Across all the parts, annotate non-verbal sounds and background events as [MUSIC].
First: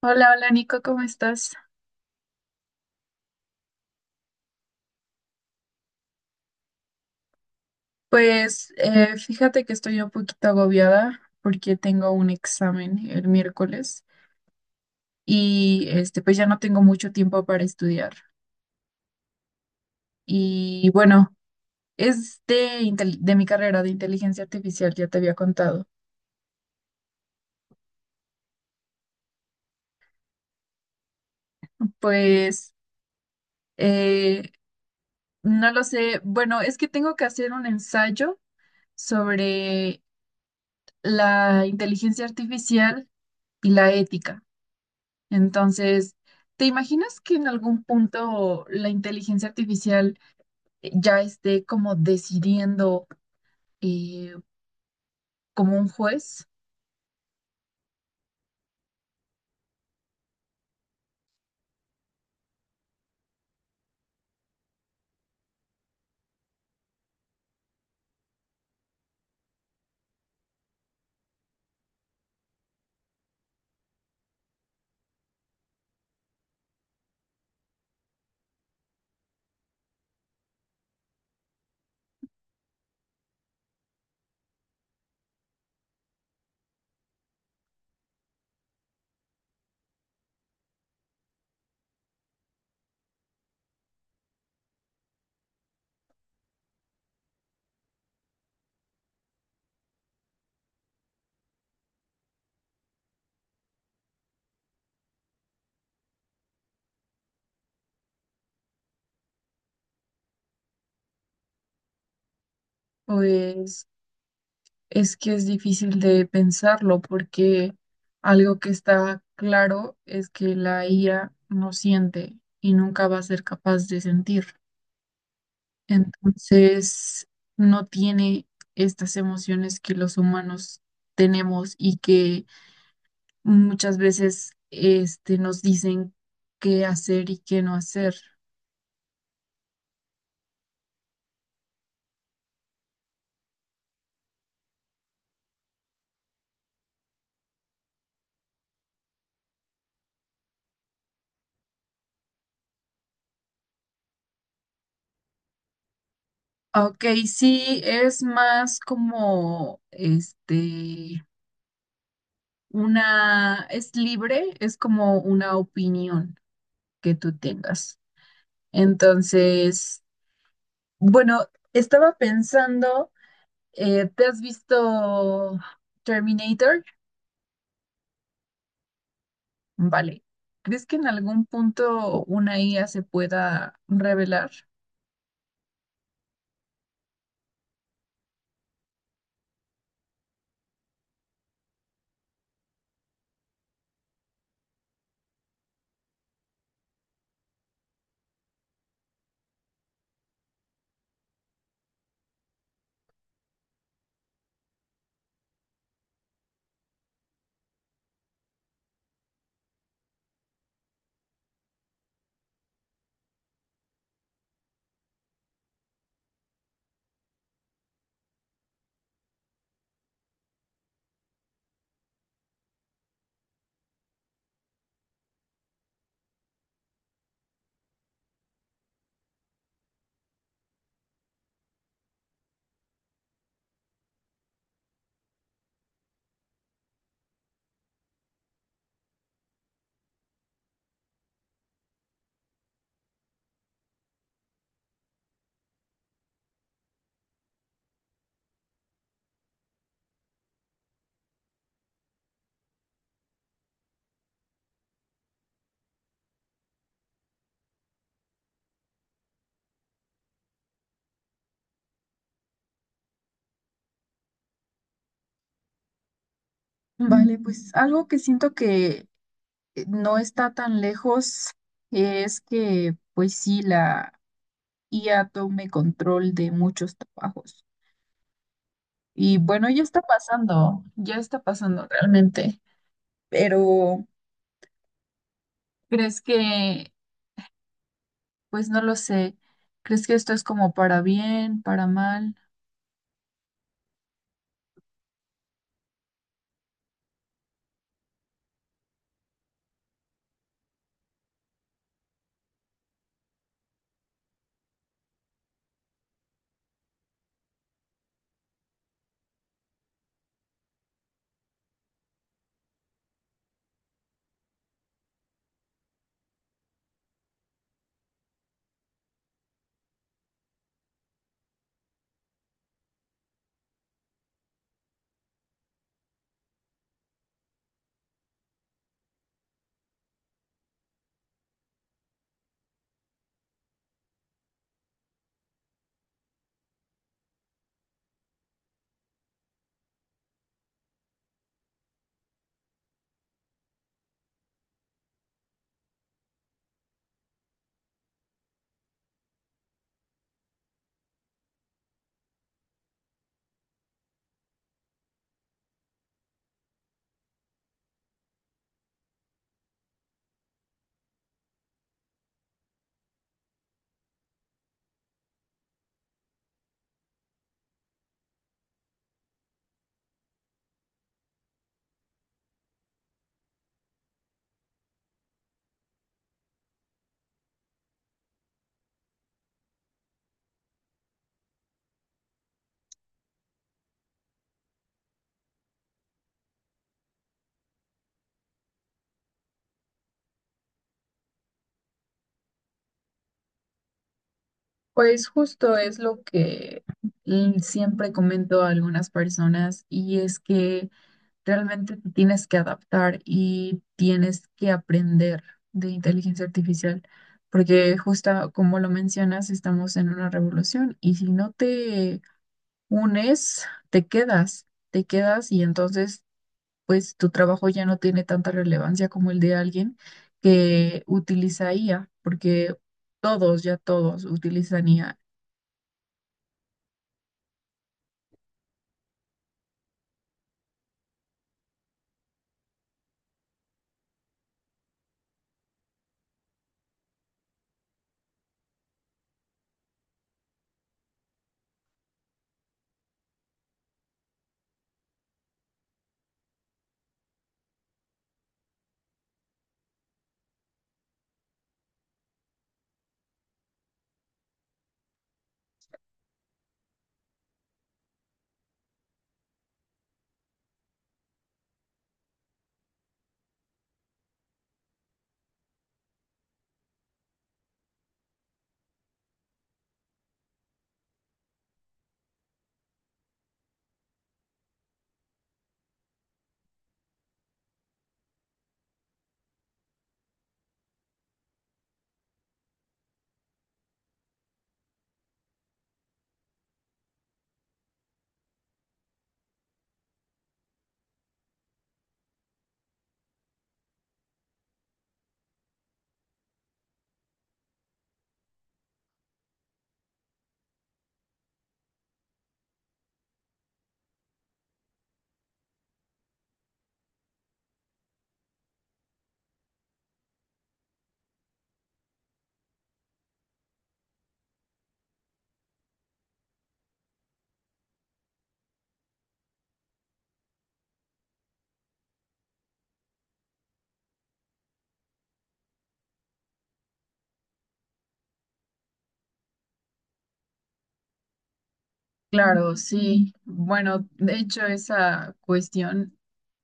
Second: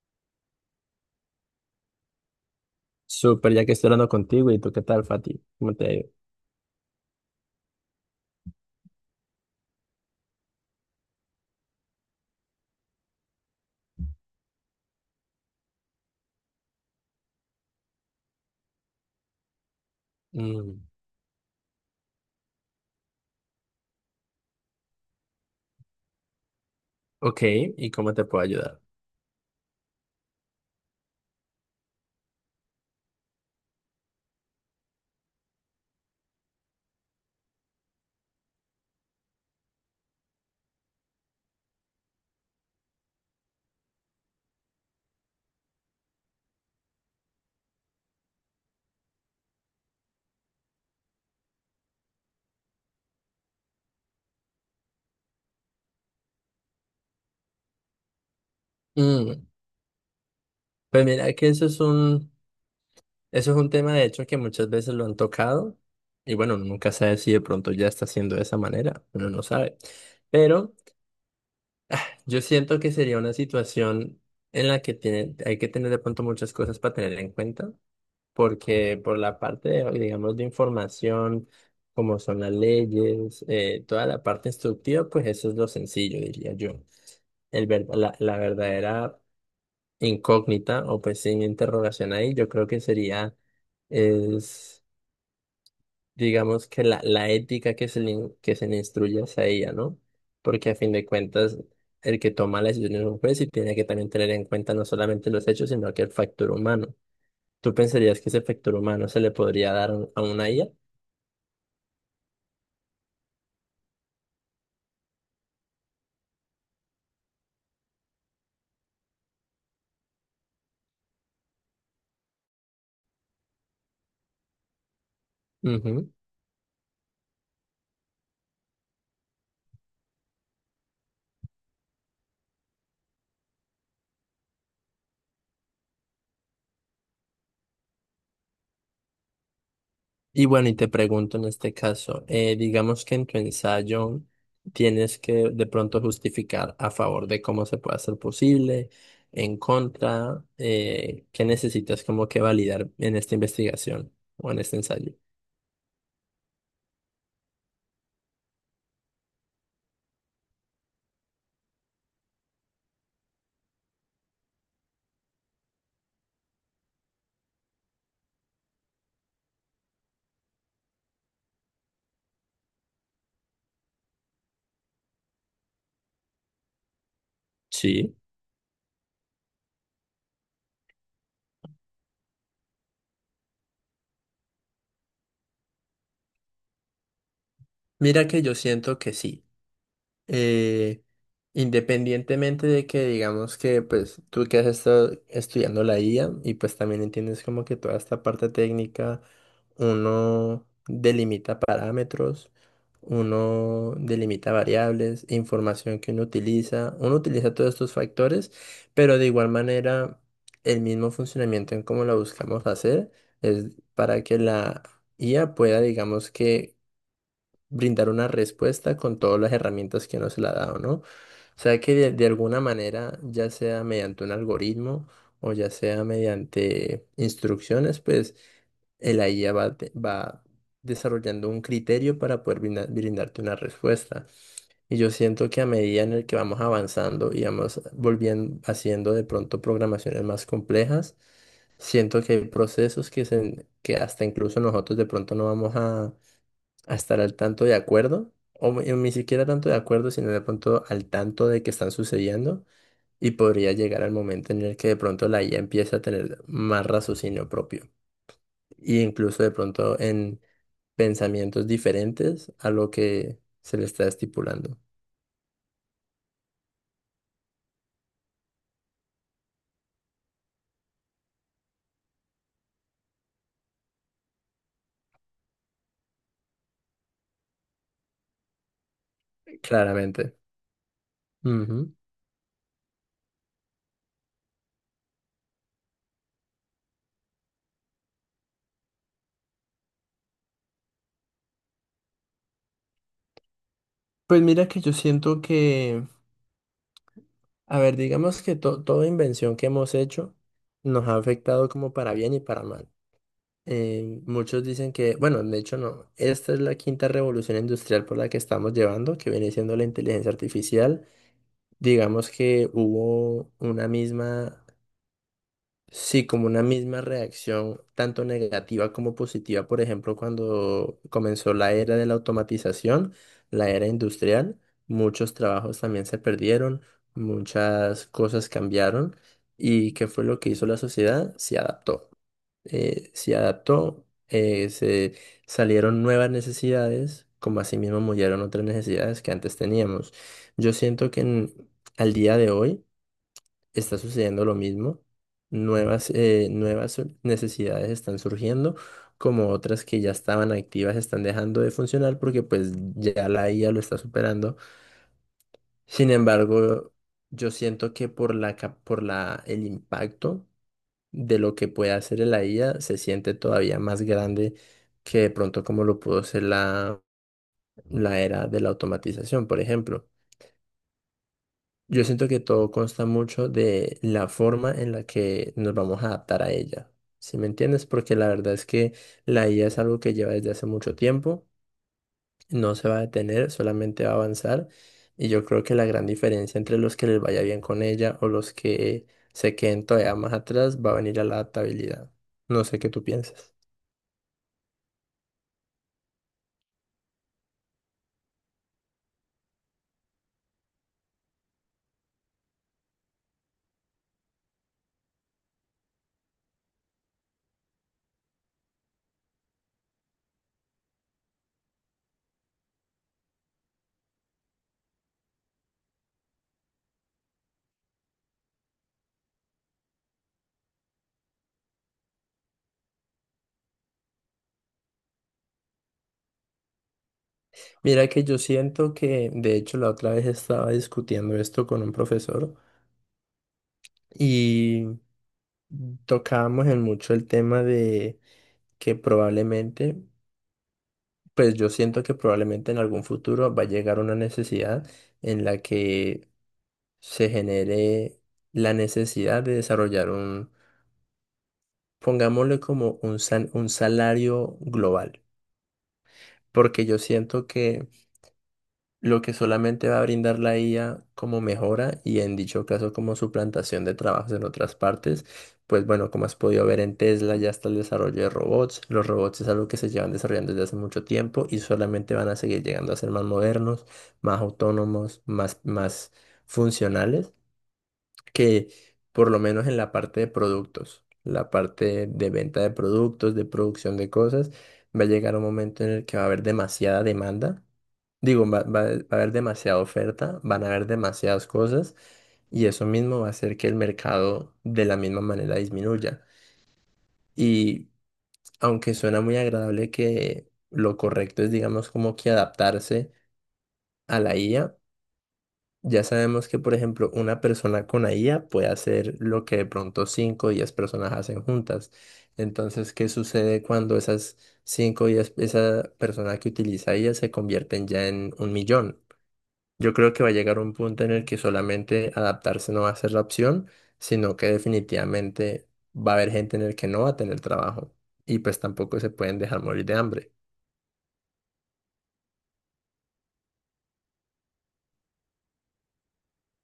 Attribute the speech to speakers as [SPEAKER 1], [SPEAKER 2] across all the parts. [SPEAKER 1] Hola, hola Nico, ¿cómo estás?
[SPEAKER 2] Súper, ya que estoy hablando contigo, ¿y tú qué tal, Fati? ¿Cómo te ha ido?
[SPEAKER 1] Fíjate que estoy un poquito agobiada porque tengo un examen el miércoles y pues ya no tengo mucho tiempo para estudiar.
[SPEAKER 2] Mm,
[SPEAKER 1] Y bueno, es de, de mi carrera de inteligencia artificial, ya te había contado.
[SPEAKER 2] ok, ¿y cómo te puedo ayudar?
[SPEAKER 1] Pues eh, no lo sé, bueno, es que tengo que hacer un ensayo sobre la inteligencia artificial y la ética. Entonces, ¿te imaginas que en algún punto la inteligencia artificial ya esté como decidiendo, eh, como un juez?
[SPEAKER 2] Mm, pues mira que eso es un tema de hecho que muchas veces lo han tocado y bueno, uno nunca sabe si de pronto ya está haciendo de esa manera, uno no sabe. Pero yo siento que sería una situación en la que tiene, hay que tener de pronto muchas cosas para tener en cuenta porque por la parte, de, digamos, de información, como son las leyes, toda la parte instructiva, pues eso es lo sencillo, diría yo. La verdadera incógnita o pues sin interrogación ahí, yo creo que sería, es, digamos que la ética que se le instruye hacia ella, ¿no? Porque a fin de cuentas, el que toma la decisión es un juez y tiene que también tener en cuenta no solamente los hechos, sino que el factor humano. ¿Tú pensarías que ese factor humano se le podría dar a una IA?
[SPEAKER 1] Pues es que es difícil de pensarlo porque algo que está claro es que la IA no siente y nunca va a ser capaz de sentir.
[SPEAKER 2] Ujú.
[SPEAKER 1] Entonces, no tiene estas emociones que los humanos tenemos y que muchas veces nos dicen qué hacer y qué no hacer.
[SPEAKER 2] Y bueno, y te pregunto en este caso, digamos que en tu ensayo tienes que de pronto justificar a favor de cómo se puede hacer posible, en contra, qué necesitas como que validar en esta investigación o en este ensayo.
[SPEAKER 1] Ok, sí, es más como una, es libre, es como una opinión que tú tengas. Entonces, bueno, estaba pensando, ¿te has visto Terminator?
[SPEAKER 2] Sí.
[SPEAKER 1] Vale. ¿Crees que en algún punto una IA se pueda revelar?
[SPEAKER 2] Mira que yo siento que sí. eh, Independientemente de que digamos que pues tú que has estado estudiando la IA y pues también entiendes como que toda esta parte técnica, uno delimita parámetros, uno delimita variables, información que uno utiliza todos estos factores, pero de igual manera el mismo funcionamiento en cómo la buscamos hacer es para que la IA pueda digamos que brindar una respuesta con todas las herramientas que nos se le ha dado, ¿no? O sea que de alguna manera, ya sea mediante un algoritmo o ya sea mediante instrucciones, pues el la IA va desarrollando un criterio para poder brindarte una respuesta. Y yo siento que a medida en el que vamos avanzando y vamos volviendo, haciendo de pronto programaciones más complejas, siento que hay procesos que, se, que hasta incluso nosotros de pronto no vamos a estar al tanto de acuerdo, o ni siquiera tanto de acuerdo, sino de pronto al tanto de que están sucediendo, y podría llegar al momento en el que de pronto la IA empieza a tener más raciocinio propio, e incluso de pronto en pensamientos diferentes a lo que se le está estipulando,
[SPEAKER 1] Vale, pues algo que siento que, no está tan lejos, es que pues sí, la IA tome control de muchos trabajos. Y bueno,
[SPEAKER 2] claramente.
[SPEAKER 1] ya está pasando
[SPEAKER 2] Ujú.
[SPEAKER 1] realmente, pero ¿crees que, pues no lo sé, ¿crees que esto es como para bien, para mal?
[SPEAKER 2] Pues mira que yo siento que, a ver, digamos que toda invención que hemos hecho nos ha afectado como para bien y para mal. Muchos dicen que, bueno, de hecho no, esta es la quinta revolución industrial por la que estamos llevando, que viene siendo la inteligencia artificial. Digamos que hubo una misma, sí, como una misma reacción, tanto negativa como positiva, por ejemplo, cuando comenzó la era de la automatización, la era industrial, muchos trabajos también se perdieron, muchas cosas cambiaron, y ¿qué fue lo que hizo la sociedad? Se adaptó, se adaptó, se salieron nuevas necesidades, como asimismo murieron otras necesidades que antes teníamos. Yo siento que al día de hoy está sucediendo lo mismo. Nuevas necesidades están surgiendo, como otras que ya estaban activas están dejando de funcionar porque pues ya la IA lo está superando. Sin embargo, yo siento que por el impacto de lo que puede hacer la IA se siente todavía más grande que de pronto como lo pudo ser la era de la automatización, por ejemplo. Yo siento que todo consta mucho de la forma en la que nos vamos a adaptar a ella. ¿Sí me entiendes? Porque la verdad es que la IA es algo que lleva desde hace mucho tiempo, no se va a detener, solamente va a avanzar. Y yo creo que la gran diferencia entre los que les vaya bien con ella o los que se queden todavía más atrás va a venir a la adaptabilidad. No sé qué tú piensas.
[SPEAKER 1] Pues justo es lo que, siempre comento a algunas personas, y es que realmente te tienes que adaptar y tienes que aprender de inteligencia artificial, porque justo como lo mencionas, estamos en una revolución y si no te unes, te quedas y entonces pues tu trabajo ya no tiene tanta relevancia como el de alguien que utiliza IA, porque todos, ya todos utilizan IA.
[SPEAKER 2] Mira que yo siento que, de hecho, la otra vez estaba discutiendo esto con un profesor y tocábamos en mucho el tema de que probablemente, pues yo siento que probablemente en algún futuro va a llegar una necesidad en la que se genere la necesidad de desarrollar un, pongámosle como un salario global, porque yo siento que lo que solamente va a brindar la IA como mejora y en dicho caso como suplantación de trabajos en otras partes. Pues bueno, como has podido ver en Tesla ya está el desarrollo de robots. Los robots es algo que se llevan desarrollando desde hace mucho tiempo y solamente van a seguir llegando a ser más modernos, más autónomos, más, más funcionales, que por lo menos en la parte de productos, la parte de venta de productos, de producción de cosas, va a llegar un momento en el que va a haber demasiada demanda. Digo, va a haber demasiada oferta, van a haber demasiadas cosas y eso mismo va a hacer que el mercado de la misma manera disminuya. Y aunque suena muy agradable que lo correcto es, digamos, como que adaptarse a la IA, ya sabemos que, por ejemplo, una persona con la IA puede hacer lo que de pronto 5 o 10 personas hacen juntas. Entonces, ¿qué sucede cuando esas 5 o 10, esa persona que utiliza IA se convierten ya en un millón? Yo creo que va a llegar un punto en el que solamente adaptarse no va a ser la opción, sino que definitivamente va a haber gente en el que no va a tener trabajo y pues tampoco se pueden dejar morir de hambre.
[SPEAKER 1] Claro, sí. Bueno, de hecho esa cuestión,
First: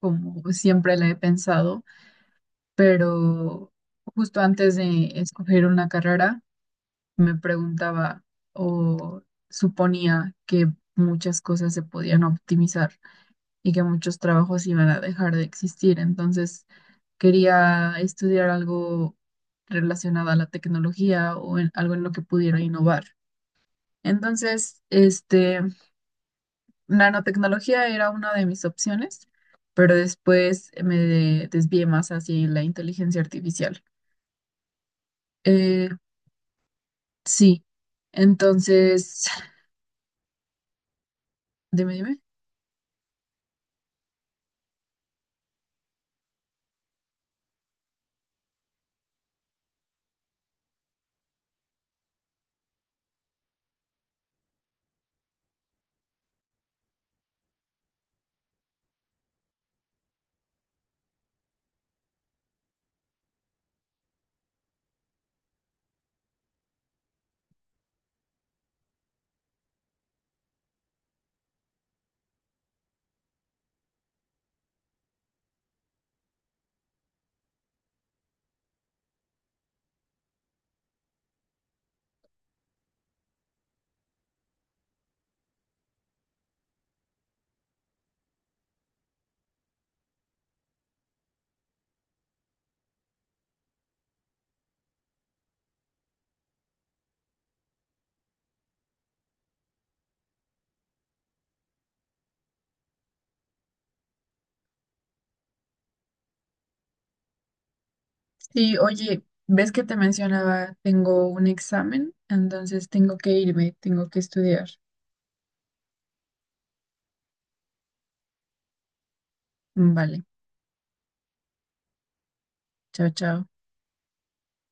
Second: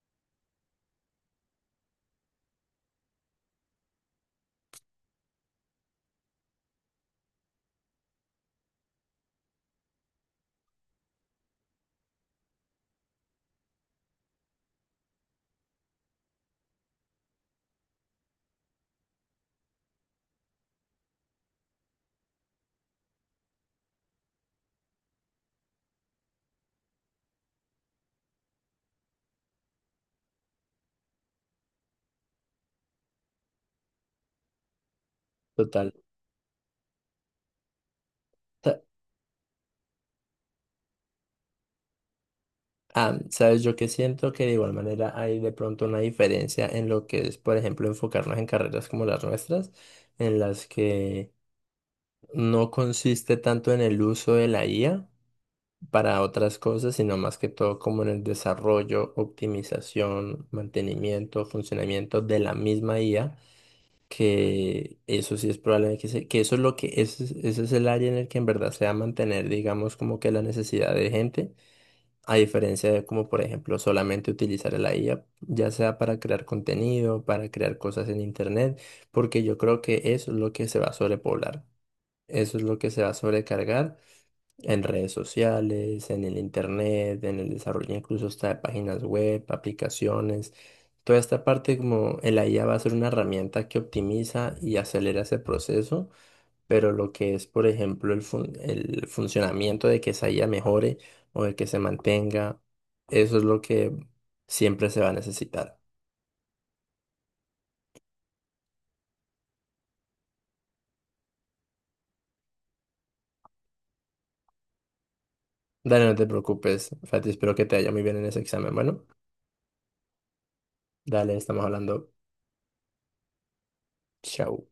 [SPEAKER 1] como siempre la he pensado, pero justo antes de escoger una carrera me preguntaba o suponía que muchas cosas se podían optimizar y que muchos trabajos iban a dejar de existir. Entonces quería estudiar algo relacionado a la tecnología o algo en lo que pudiera innovar. Entonces, nanotecnología era una de mis opciones, pero después me desvié más hacia la inteligencia artificial. Eh,
[SPEAKER 2] Total.
[SPEAKER 1] Sí,
[SPEAKER 2] Sa-
[SPEAKER 1] entonces, [LAUGHS] [SIGHS] dime, dime.
[SPEAKER 2] sabes, yo que siento que de igual manera hay de pronto una diferencia en lo que es, por ejemplo, enfocarnos en carreras como las nuestras, en las que no consiste tanto en el uso de la IA para otras cosas, sino más que todo como en el desarrollo, optimización, mantenimiento, funcionamiento de la misma IA, que eso sí es probable que eso es lo que ese es el área en el que en verdad se va a mantener, digamos, como que la necesidad de gente, a diferencia de como, por ejemplo, solamente utilizar la IA, ya sea para crear contenido, para crear cosas en internet, porque yo creo que eso es lo que se va a sobrepoblar. Eso es lo que se va a sobrecargar en redes sociales, en el internet, en el desarrollo incluso hasta de páginas web, aplicaciones. Toda esta parte como el IA va a ser una herramienta que optimiza y acelera ese proceso, pero lo que es, por ejemplo, el funcionamiento de que esa IA mejore o de que se mantenga, eso es lo que siempre se va a necesitar.
[SPEAKER 1] Sí, oye, ves que te mencionaba, tengo un examen, entonces tengo que irme, tengo que estudiar.
[SPEAKER 2] Dale, no te preocupes, Fati, espero que te haya muy bien en ese examen. Bueno,
[SPEAKER 1] Vale,
[SPEAKER 2] dale, estamos hablando.
[SPEAKER 1] chao, chao.
[SPEAKER 2] Chao.